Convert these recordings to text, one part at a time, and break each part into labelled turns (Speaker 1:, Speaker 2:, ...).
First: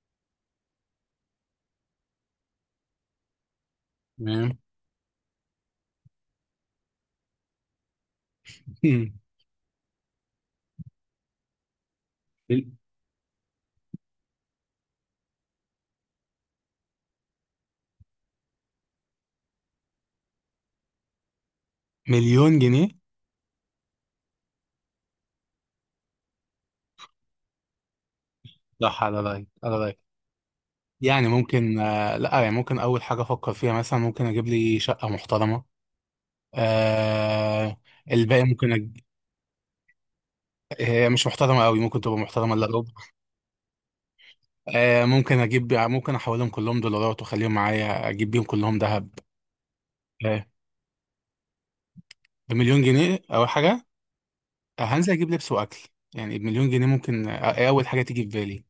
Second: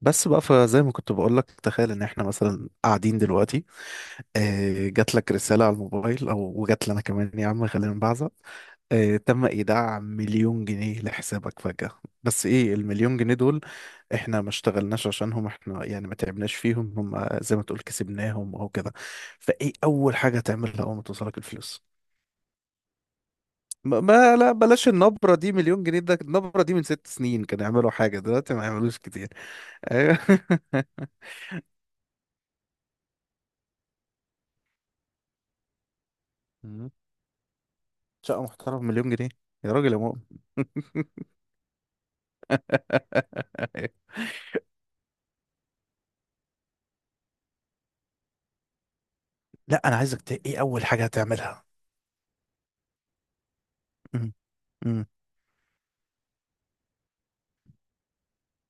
Speaker 1: بس بقى فزي ما كنت بقول لك. تخيل ان احنا مثلا قاعدين دلوقتي،
Speaker 2: تمام.
Speaker 1: جات لك رسالة على الموبايل او وجات لنا كمان يا عم خلينا نبعزق. تم ايداع مليون جنيه لحسابك فجأة. بس
Speaker 2: مل-
Speaker 1: ايه المليون جنيه دول؟ احنا ما اشتغلناش عشانهم، احنا يعني ما تعبناش فيهم، هم زي ما تقول كسبناهم او كده. فايه اول حاجة تعملها اول ما توصلك الفلوس؟
Speaker 2: مليون جنيه.
Speaker 1: لا بلاش النبرة دي، مليون جنيه ده النبرة دي من ست سنين كانوا يعملوا حاجة دلوقتي ما يعملوش
Speaker 2: صح، على
Speaker 1: كتير.
Speaker 2: رايك على رايك.
Speaker 1: أيوة.
Speaker 2: يعني ممكن لا، يعني ممكن اول حاجه افكر فيها مثلا، ممكن اجيب لي شقه محترمه. آه
Speaker 1: شقة
Speaker 2: الباقي
Speaker 1: محترمة مليون جنيه؟ يا راجل يا مؤمن.
Speaker 2: هي مش محترمه قوي، ممكن تبقى محترمه الا ربع. ممكن اجيب، ممكن احولهم كلهم دولارات واخليهم معايا، اجيب بيهم كلهم ذهب.
Speaker 1: لا انا عايزك
Speaker 2: آه
Speaker 1: ايه اول حاجة هتعملها؟
Speaker 2: بمليون جنيه اول حاجه.
Speaker 1: مم. مم.
Speaker 2: هنزل اجيب لبس واكل. يعني بمليون جنيه ممكن، إيه اول حاجه تيجي في بالي.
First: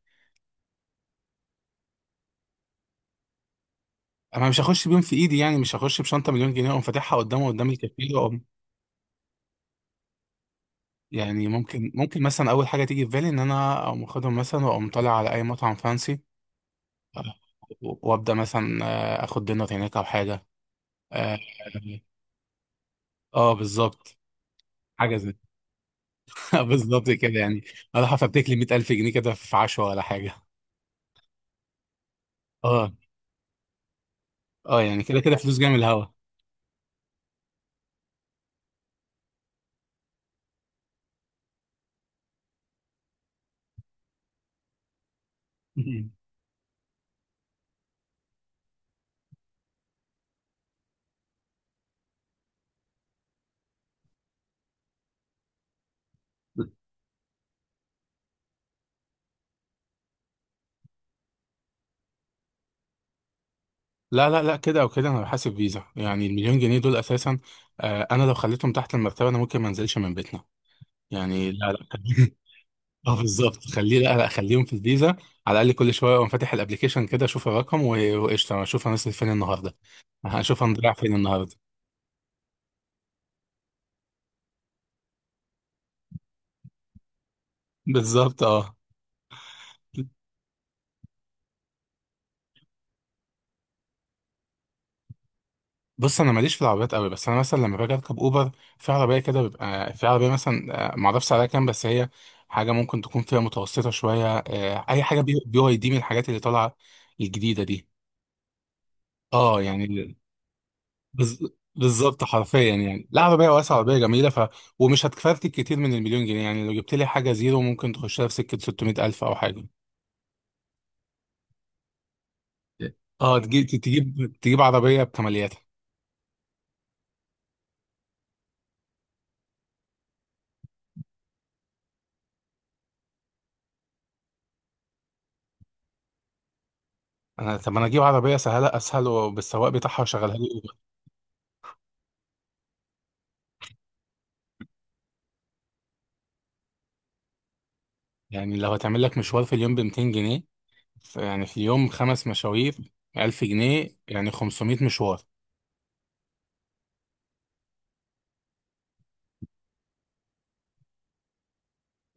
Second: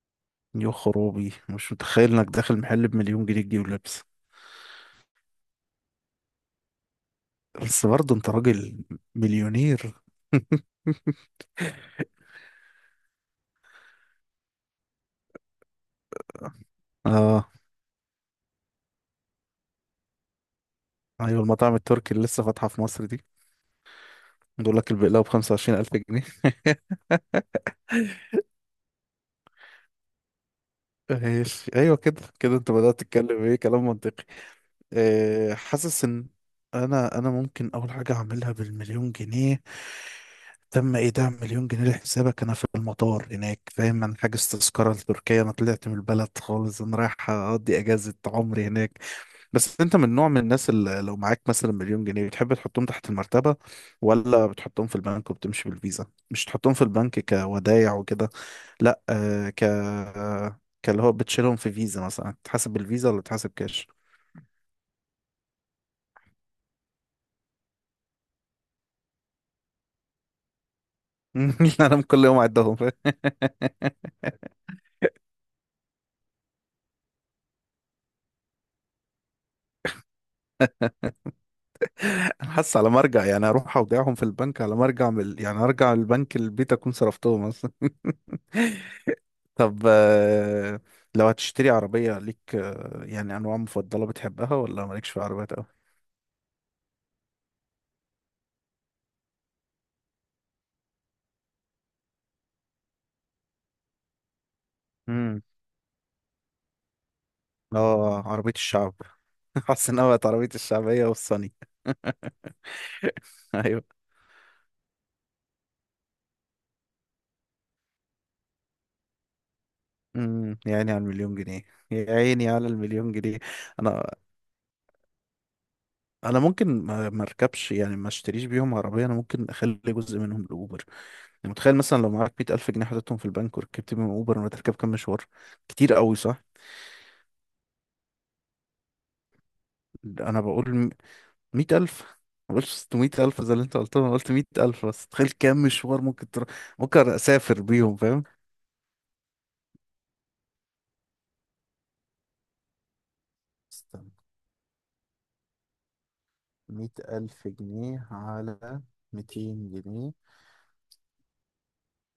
Speaker 1: يا خرابي، مش متخيل انك داخل محل بمليون جنيه تجيب لبس.
Speaker 2: انا مش هخش بيهم في ايدي، يعني مش هخش بشنطه مليون جنيه اقوم فاتحها قدامه قدام
Speaker 1: بس
Speaker 2: الكافيه.
Speaker 1: برضه انت راجل مليونير.
Speaker 2: يعني ممكن مثلا اول حاجه تيجي في بالي ان انا اقوم اخدهم مثلا، واقوم طالع على اي مطعم فانسي
Speaker 1: اه
Speaker 2: وابدا مثلا اخد دينر هناك او حاجه. اه.
Speaker 1: ايوه، المطاعم التركي اللي لسه فاتحة في مصر دي
Speaker 2: بالظبط.
Speaker 1: بيقول لك
Speaker 2: حاجه
Speaker 1: البقلاوة ب
Speaker 2: زي.
Speaker 1: 25000 جنيه.
Speaker 2: بالظبط كده يعني. اروح افتك لي 100,000 جنيه كده في عشوه ولا حاجه.
Speaker 1: ماشي، ايوه كده كده انت
Speaker 2: اه.
Speaker 1: بدأت تتكلم ايه، كلام منطقي.
Speaker 2: اه يعني كده كده
Speaker 1: أه،
Speaker 2: فلوس جايه من
Speaker 1: حاسس
Speaker 2: الهوا.
Speaker 1: ان انا ممكن اول حاجة اعملها بالمليون جنيه. تم ايداع مليون جنيه لحسابك. انا في المطار هناك، فاهم؟ انا حاجز تذكره لتركيا، انا طلعت من
Speaker 2: مم.
Speaker 1: البلد خالص، انا رايح اقضي اجازه عمري هناك. بس انت من نوع من الناس اللي لو معاك مثلا مليون جنيه بتحب تحطهم تحت المرتبه ولا بتحطهم في البنك وبتمشي بالفيزا؟ مش تحطهم في البنك كودايع وكده. لا آه ك كاللي هو بتشيلهم في فيزا مثلا، تحاسب بالفيزا ولا تحاسب كاش؟
Speaker 2: لا لا لا، كده او كده انا بحاسب فيزا، يعني المليون جنيه دول اساسا. انا لو خليتهم تحت المرتبه انا ممكن ما انزلش من بيتنا. يعني لا
Speaker 1: لا
Speaker 2: لا.
Speaker 1: انا كل يوم اعدهم.
Speaker 2: اه بالظبط، خليه لا لا، خليهم في الفيزا. على الاقل كل شويه اقوم فاتح الابلكيشن كده اشوف الرقم وقشطه، انا اشوف هنصرف فين النهارده، هشوف هنضيع فين النهارده.
Speaker 1: انا حاسس على مرجع، يعني اروح اودعهم في البنك على مرجع من يعني ارجع البنك البيت اكون صرفتهم اصلا.
Speaker 2: بالظبط اه.
Speaker 1: طب لو هتشتري عربية ليك، يعني انواع مفضلة بتحبها ولا مالكش في عربيات قوي؟
Speaker 2: بص، انا ماليش في العربيات قوي، بس انا مثلا لما باجي اركب اوبر في عربيه كده، بيبقى في عربيه مثلا معرفش سعرها كام، بس هي حاجه ممكن تكون فيها متوسطه شويه. اي حاجه بي
Speaker 1: امم،
Speaker 2: بي واي دي من الحاجات اللي طالعه الجديده دي.
Speaker 1: اه عربية الشعب.
Speaker 2: اه
Speaker 1: حاسس انها
Speaker 2: يعني
Speaker 1: بقت عربية الشعبية والصني.
Speaker 2: بالظبط حرفيا، يعني لعبه بيها واسعه
Speaker 1: ايوه.
Speaker 2: وبيها جميله. ف- ومش هتكفرتك كتير من المليون جنيه، يعني لو جبت لي حاجه زيرو ممكن تخشها في سكه 600 الف او حاجه.
Speaker 1: امم، يا عيني على المليون جنيه، يا عيني على المليون
Speaker 2: اه،
Speaker 1: جنيه.
Speaker 2: تجيب
Speaker 1: انا
Speaker 2: تجيب تجيب عربيه بكمالياتها.
Speaker 1: انا ممكن ما اركبش، يعني ما اشتريش بيهم عربيه، انا ممكن اخلي جزء منهم لاوبر. يعني متخيل مثلا لو معاك 100000 جنيه حطيتهم في البنك وركبت بيهم أوبر ولا تركب كام مشوار كتير قوي، صح؟
Speaker 2: انا اجيب عربيه سهله اسهل وبالسواق بتاعها وشغلها
Speaker 1: أنا
Speaker 2: لي اوبر.
Speaker 1: بقول 100000، ما بقولش 600000 زي اللي أنت قلته. أنا قلت 100000 بس تخيل كام مشوار ممكن تروح، ممكن أسافر بيهم، فاهم؟
Speaker 2: يعني لو هتعمل لك مشوار في اليوم ب 200 جنيه، يعني في اليوم 5 مشاوير 1,000 جنيه،
Speaker 1: استنى،
Speaker 2: يعني 500 مشوار.
Speaker 1: مية ألف جنيه على ميتين جنيه.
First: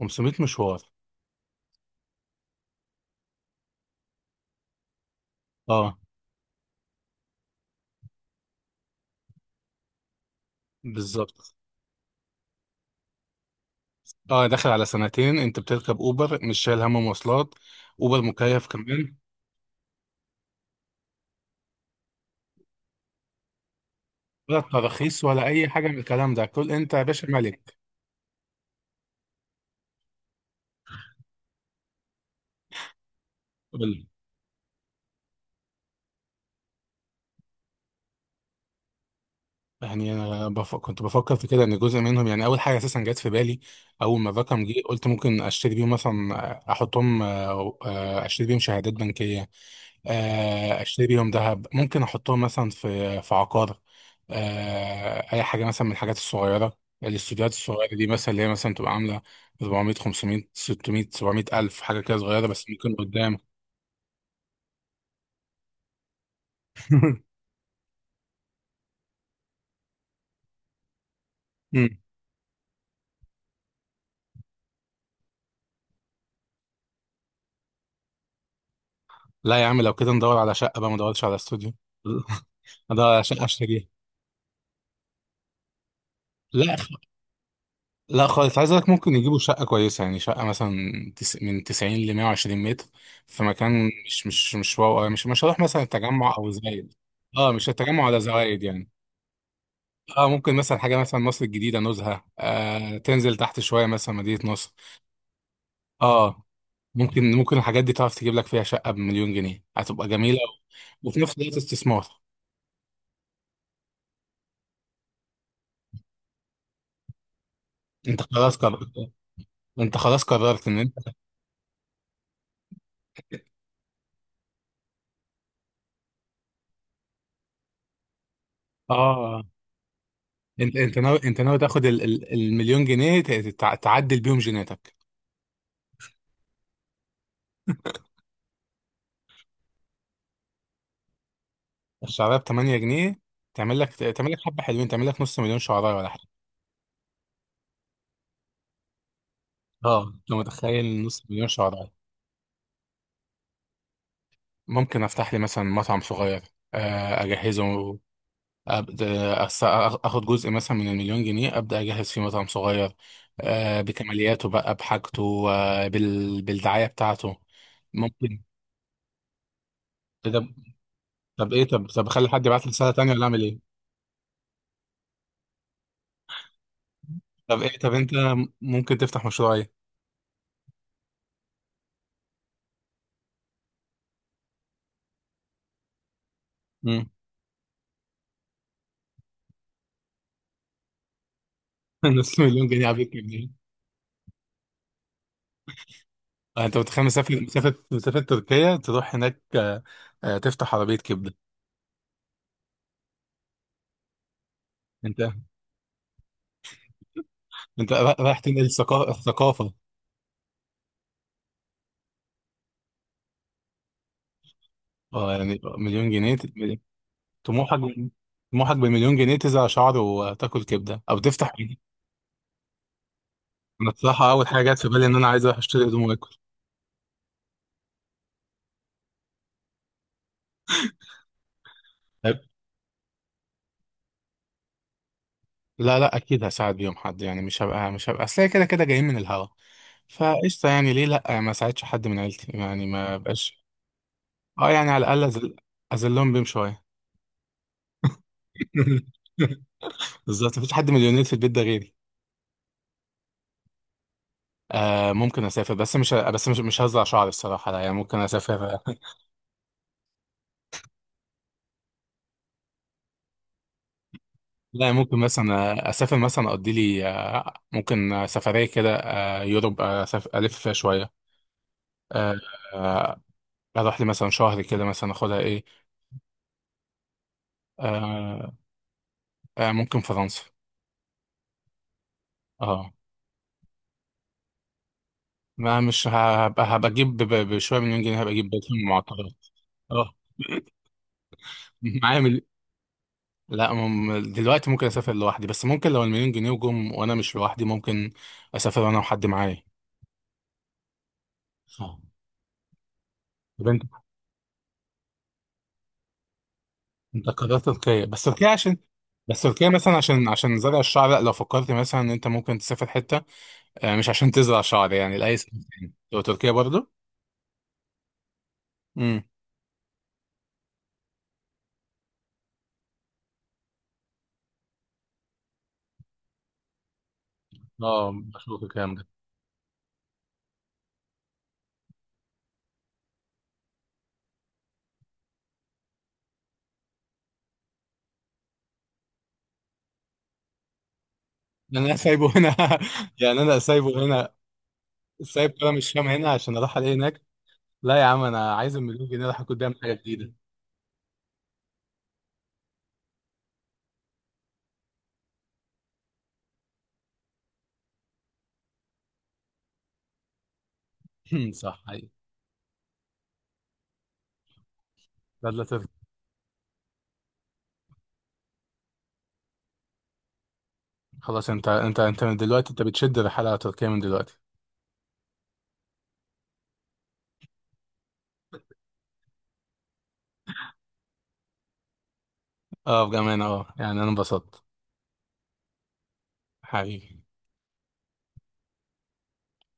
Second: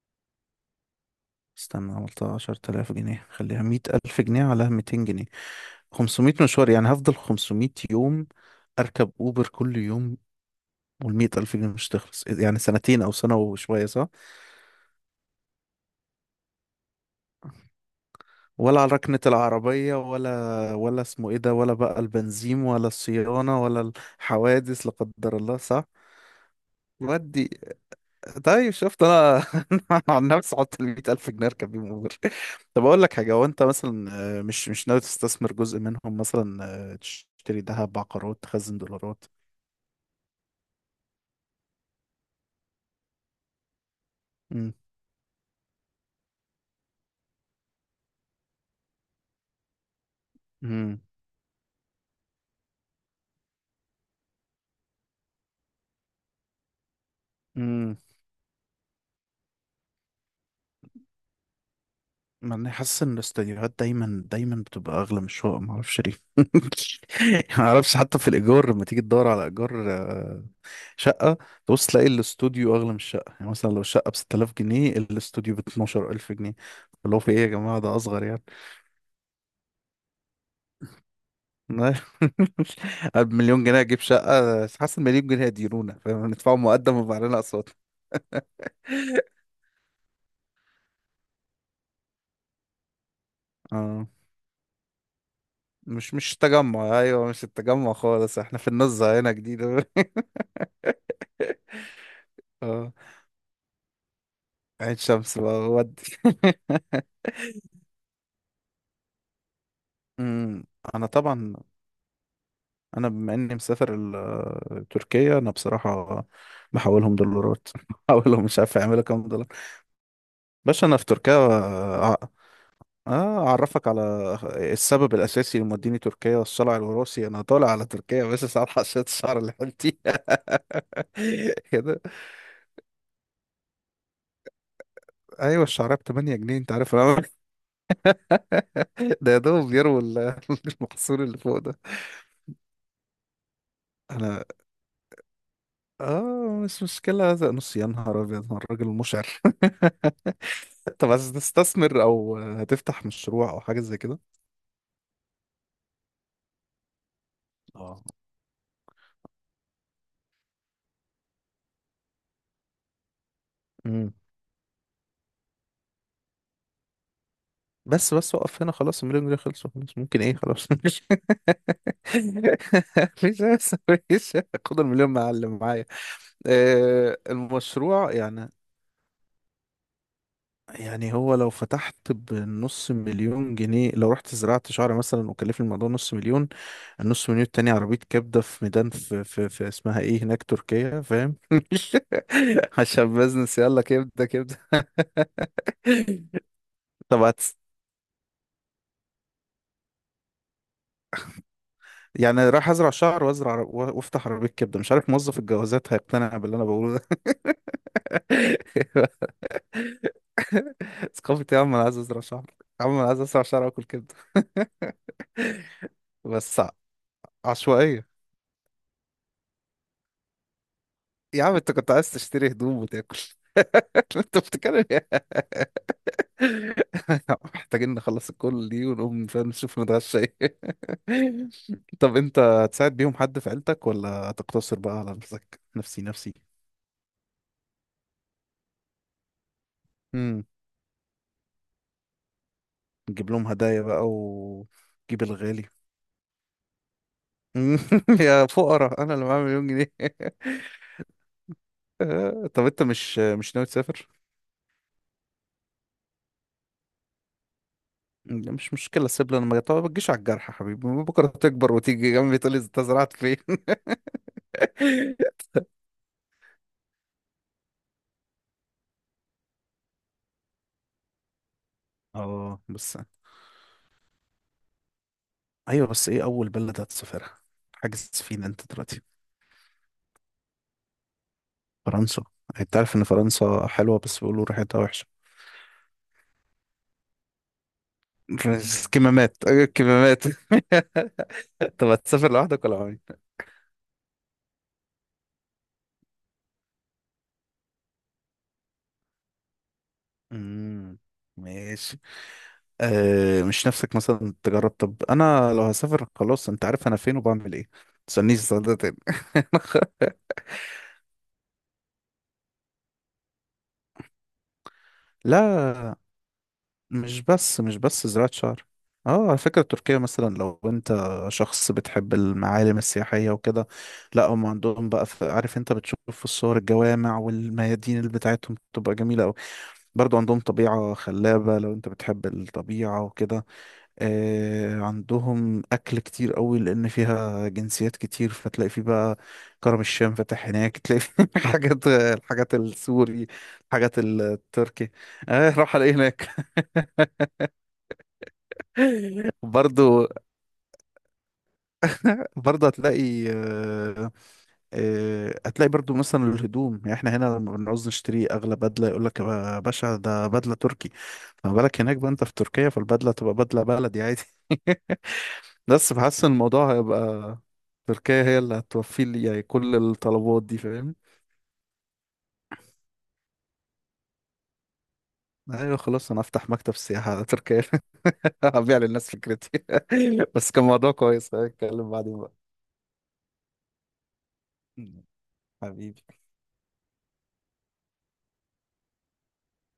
Speaker 2: 500 مشوار.
Speaker 1: استنى، عملتها 10000 جنيه، خليها 100000 جنيه على 200 جنيه
Speaker 2: اه
Speaker 1: 500 مشوار، يعني هفضل 500 يوم أركب أوبر كل يوم. والمية
Speaker 2: بالظبط.
Speaker 1: ألف جنيه مش تخلص، يعني سنتين أو سنة وشوية، صح؟
Speaker 2: اه، داخل على سنتين، انت بتركب اوبر مش شايل هم مواصلات، اوبر مكيف
Speaker 1: ولا على
Speaker 2: كمان.
Speaker 1: ركنة العربية ولا ولا اسمه ايه ده، ولا بقى البنزين ولا الصيانة ولا
Speaker 2: ولا
Speaker 1: الحوادث لا
Speaker 2: تراخيص
Speaker 1: قدر
Speaker 2: ولا
Speaker 1: الله،
Speaker 2: اي
Speaker 1: صح.
Speaker 2: حاجه من الكلام ده، كل انت يا باشا
Speaker 1: ودي.
Speaker 2: ملك.
Speaker 1: طيب، شفت؟ انا انا عن نفسي حط ال 100000 جنيه اركب بيهم اوبر. طب اقول لك حاجة، هو انت
Speaker 2: قول.
Speaker 1: مثلا مش ناوي تستثمر جزء منهم مثلا، تشتري ذهب، عقارات، تخزن دولارات؟
Speaker 2: يعني انا كنت بفكر في كده، ان جزء منهم يعني اول حاجه اساسا جت في بالي، اول ما الرقم
Speaker 1: امم.
Speaker 2: جه قلت ممكن اشتري بيهم مثلا. احطهم، اشتري بيهم شهادات بنكيه. اشتري بيهم ذهب. ممكن احطهم مثلا في عقار. اي حاجه مثلا من الحاجات الصغيره، الاستوديوهات الصغيره
Speaker 1: امم،
Speaker 2: دي مثلا، اللي هي مثلا تبقى عامله 400 500 600 700 الف، حاجه كده صغيره
Speaker 1: ما
Speaker 2: بس
Speaker 1: انا
Speaker 2: ممكن
Speaker 1: حاسس ان
Speaker 2: قدام.
Speaker 1: الاستديوهات دايما دايما بتبقى اغلى من الشقق، ما اعرفش ليه. ما اعرفش حتى في الايجار لما تيجي تدور على ايجار شقه، تبص تلاقي الاستوديو اغلى من الشقه. يعني مثلا لو الشقه ب 6000 جنيه الاستوديو ب 12000 جنيه، اللي هو في ايه يا جماعه ده اصغر يعني.
Speaker 2: لا يا عم، لو كده ندور على شقة بقى، ما ندورش على استوديو. ندور على شقة
Speaker 1: بمليون جنيه
Speaker 2: اشتريها.
Speaker 1: اجيب شقه؟ حاسس المليون جنيه هيديرونا، فاهم؟ ندفعوا
Speaker 2: لا خ-
Speaker 1: مقدم ويبقى علينا اقساط.
Speaker 2: لا خالص، عايز اقولك ممكن يجيبوا شقة كويسة، يعني شقة مثلا من 90 ل 120 متر، في مكان
Speaker 1: اه
Speaker 2: مش واو أوي. مش هروح مثلا
Speaker 1: مش
Speaker 2: التجمع او زايد.
Speaker 1: التجمع، ايوه مش
Speaker 2: اه، مش
Speaker 1: التجمع
Speaker 2: التجمع ولا
Speaker 1: خالص، احنا
Speaker 2: زوايد
Speaker 1: في
Speaker 2: يعني.
Speaker 1: النزهه هنا جديده.
Speaker 2: اه ممكن مثلا حاجة مثلا مصر الجديدة، نزهة،
Speaker 1: اه،
Speaker 2: تنزل تحت شوية مثلا مدينة نصر.
Speaker 1: عين شمس بقى ودي.
Speaker 2: اه ممكن الحاجات دي تعرف تجيب لك فيها شقة بمليون جنيه هتبقى جميلة،
Speaker 1: أمم، انا
Speaker 2: وفي نفس
Speaker 1: طبعا،
Speaker 2: الوقت استثمار.
Speaker 1: انا بما اني مسافر تركيا انا بصراحه بحولهم دولارات،
Speaker 2: انت
Speaker 1: بحولهم
Speaker 2: خلاص
Speaker 1: مش عارف
Speaker 2: قررت،
Speaker 1: يعملوا كام دولار.
Speaker 2: ان
Speaker 1: باشا
Speaker 2: انت
Speaker 1: انا في تركيا. اه اعرفك على السبب الاساسي اللي موديني تركيا، الصلع الوراثي. انا طالع على تركيا بس ساعات حشيت الشعر
Speaker 2: اه،
Speaker 1: اللي حلتي.
Speaker 2: انت ناوي، ناوي تاخد
Speaker 1: كده
Speaker 2: المليون جنيه تعدل بيهم جيناتك.
Speaker 1: ايوه، الشعريه ب 8 جنيه، انت عارف انا، ده يا دوب بيروا المحصول اللي فوق ده.
Speaker 2: الشعرايه ب 8 جنيه، تعمل لك
Speaker 1: انا
Speaker 2: حبه حلوين، تعمل لك نص مليون شعرايه ولا حاجه.
Speaker 1: اه مش مشكلة هذا، نص، يا نهار أبيض هو الراجل مشعر.
Speaker 2: اه، انت متخيل
Speaker 1: طب
Speaker 2: نص
Speaker 1: عايز
Speaker 2: مليون شعرايه.
Speaker 1: تستثمر أو هتفتح مشروع أو حاجة زي كده؟
Speaker 2: ممكن افتح لي مثلا مطعم صغير. اجهزه
Speaker 1: اه.
Speaker 2: ابدا أس- اخد جزء مثلا من المليون جنيه، ابدا اجهز فيه مطعم صغير،
Speaker 1: مم.
Speaker 2: بكمالياته بقى بحاجته، بالدعايه بتاعته.
Speaker 1: بس بس
Speaker 2: ممكن.
Speaker 1: وقف هنا، خلاص المليون جنيه خلصوا، خلاص ممكن
Speaker 2: إيه
Speaker 1: ايه،
Speaker 2: ده؟
Speaker 1: خلاص، مفيش
Speaker 2: طب ايه، طب طب اخلي حد يبعت لي رساله تانيه ولا
Speaker 1: مفيش
Speaker 2: اعمل ايه؟
Speaker 1: مفيش. خد المليون معلم معايا.
Speaker 2: طب ايه، طب انت
Speaker 1: المشروع يعني.
Speaker 2: ممكن تفتح مشروع ايه؟
Speaker 1: يعني هو لو فتحت بنص مليون جنيه، لو رحت زرعت شعر مثلا وكلفني الموضوع نص مليون،
Speaker 2: مم.
Speaker 1: النص مليون التاني عربية كبدة في ميدان في اسمها ايه هناك تركيا، فاهم؟
Speaker 2: نص مليون جنيه عبيط
Speaker 1: عشان
Speaker 2: منين؟
Speaker 1: بزنس، يلا كبدة كبدة.
Speaker 2: انت متخيل
Speaker 1: طب
Speaker 2: مسافة مسافة مسافة تركيا، تروح هناك تفتح عربية كبدة.
Speaker 1: يعني رايح ازرع شعر وافتح عربية كبدة، مش عارف
Speaker 2: انت
Speaker 1: موظف الجوازات هيقتنع باللي انا بقوله ده.
Speaker 2: انت رايح تنقل ثقافة.
Speaker 1: ثقافة يا عم؟ انا عايز ازرع شعر. يا عم انا عايز ازرع شعر واكل كبدة.
Speaker 2: اه يعني مليون جنيه،
Speaker 1: بس ع-
Speaker 2: طموحك،
Speaker 1: عشوائية.
Speaker 2: بمليون جنيه تزرع شعر وتاكل كبدة او
Speaker 1: يا
Speaker 2: تفتح.
Speaker 1: عم انت كنت عايز تشتري هدوم وتاكل.
Speaker 2: انا الصراحة
Speaker 1: انت
Speaker 2: اول حاجة جت
Speaker 1: بتتكلم
Speaker 2: في بالي
Speaker 1: إيه؟
Speaker 2: ان انا عايز اروح اشتري هدوم واكل.
Speaker 1: محتاجين نخلص الكل دي ونقوم، فاهم، نشوف نتغشى ايه. طب انت هتساعد بيهم حد في عيلتك ولا هتقتصر بقى على نفسك؟
Speaker 2: لا
Speaker 1: نفسي
Speaker 2: لا،
Speaker 1: نفسي.
Speaker 2: اكيد هساعد بيهم حد، يعني مش هبقى اصل هي كده كده جايين من الهوا،
Speaker 1: امم،
Speaker 2: فقشطه، يعني ليه لا ما ساعدش حد من عيلتي يعني، ما
Speaker 1: تجيب لهم
Speaker 2: بقاش.
Speaker 1: هدايا بقى
Speaker 2: اه يعني على
Speaker 1: وتجيب
Speaker 2: الاقل
Speaker 1: الغالي.
Speaker 2: اذلهم بيهم شويه.
Speaker 1: يا فقراء انا اللي معايا مليون جنيه.
Speaker 2: بالظبط، مفيش حد مليونير في البيت ده غيري.
Speaker 1: طب انت مش ناوي تسافر؟
Speaker 2: ممكن اسافر، بس مش هزرع شعري الصراحه لا. يعني ممكن
Speaker 1: لا، مش
Speaker 2: اسافر.
Speaker 1: مشكله سيب لنا المجال، طب ما تجيش على الجرح يا حبيبي، بكره تكبر وتيجي جنبي تقول لي انت زرعت فين.
Speaker 2: لا، ممكن مثلا اسافر، مثلا اقضي لي ممكن سفريه كده، يوروب، أسافر الف فيها شويه. آه،
Speaker 1: اه بس.
Speaker 2: آه، اروح لي مثلا شهر كده مثلا اخدها ايه.
Speaker 1: ايوه بس ايه اول بلد هتسافرها؟ حاجز فين
Speaker 2: آه،
Speaker 1: انت دلوقتي؟
Speaker 2: ممكن فرنسا.
Speaker 1: فرنسا. انت
Speaker 2: اه،
Speaker 1: عارف ان فرنسا حلوه بس بيقولوا ريحتها وحشه.
Speaker 2: ما مش هبقى، هبقى اجيب بشويه مليون جنيه، هبقى اجيب بيت من
Speaker 1: بس
Speaker 2: المعطلات.
Speaker 1: كمامات، أيوة،
Speaker 2: اه.
Speaker 1: كمامات. طب
Speaker 2: معايا
Speaker 1: هتسافر
Speaker 2: مل...
Speaker 1: لوحدك ولا معايا؟
Speaker 2: لا دلوقتي ممكن اسافر لوحدي، بس ممكن لو المليون جنيه جم وانا مش لوحدي، ممكن اسافر انا وحد معايا.
Speaker 1: امم،
Speaker 2: اه.
Speaker 1: ماشي. أه مش
Speaker 2: طب انت
Speaker 1: نفسك مثلا تجرب؟ طب انا لو هسافر خلاص انت عارف انا فين
Speaker 2: انت
Speaker 1: وبعمل ايه،
Speaker 2: قررت
Speaker 1: ما
Speaker 2: تركيا. بس
Speaker 1: تسألنيش
Speaker 2: تركيا
Speaker 1: السؤال ده
Speaker 2: عشان،
Speaker 1: تاني.
Speaker 2: بس تركيا مثلا عشان، عشان زرع الشعر؟ لا، لو فكرت مثلا ان انت ممكن تسافر حته مش عشان تزرع شعر يعني، لاي سبب تاني
Speaker 1: لا
Speaker 2: لو تركيا برضه.
Speaker 1: مش بس زراعة شعر.
Speaker 2: امم.
Speaker 1: اه على فكرة تركيا، مثلا لو انت شخص بتحب المعالم السياحية وكده، لا هم عندهم بقى، في، عارف انت بتشوف في الصور الجوامع والميادين اللي
Speaker 2: اه،
Speaker 1: بتاعتهم
Speaker 2: بشوف الكلام
Speaker 1: بتبقى
Speaker 2: ده.
Speaker 1: جميلة اوي. برضو عندهم طبيعة خلابة لو انت بتحب الطبيعة وكده. آه عندهم اكل كتير قوي لان فيها جنسيات كتير، فتلاقي فيه بقى كرم الشام فاتح هناك، تلاقي فيه حاجات،
Speaker 2: انا سايبه
Speaker 1: الحاجات
Speaker 2: هنا
Speaker 1: السوري،
Speaker 2: يعني انا
Speaker 1: الحاجات
Speaker 2: سايبه هنا،
Speaker 1: التركي.
Speaker 2: سايب
Speaker 1: آه
Speaker 2: كده
Speaker 1: راح
Speaker 2: مش
Speaker 1: الاقي
Speaker 2: فاهم هنا
Speaker 1: هناك.
Speaker 2: عشان اروح الاقي هناك؟ لا يا عم، انا عايز المليون جنيه اروح اكل بيهم حاجه
Speaker 1: برضو.
Speaker 2: جديده.
Speaker 1: برضه هتلاقي هتلاقي برضو مثلا الهدوم، يعني احنا هنا لما بنعوز نشتري اغلى بدله يقول لك يا باشا ده بدله تركي. فما بالك
Speaker 2: صح
Speaker 1: هناك
Speaker 2: حقيقي.
Speaker 1: بقى انت في تركيا، فالبدله تبقى بدله بلدي عادي.
Speaker 2: لا لا، تركي.
Speaker 1: بس بحس ان الموضوع هيبقى، تركيا هي اللي هتوفي لي يعني كل الطلبات دي، فاهم؟
Speaker 2: خلاص انت من دلوقتي انت بتشد الرحله على تركيا من دلوقتي.
Speaker 1: ايوه خلاص، انا افتح مكتب سياحه على تركيا، هبيع للناس فكرتي. بس كان موضوع كويس، هنتكلم بعدين بقى.
Speaker 2: اه بامانه، اه يعني انا انبسطت
Speaker 1: حبيبي.
Speaker 2: حقيقي.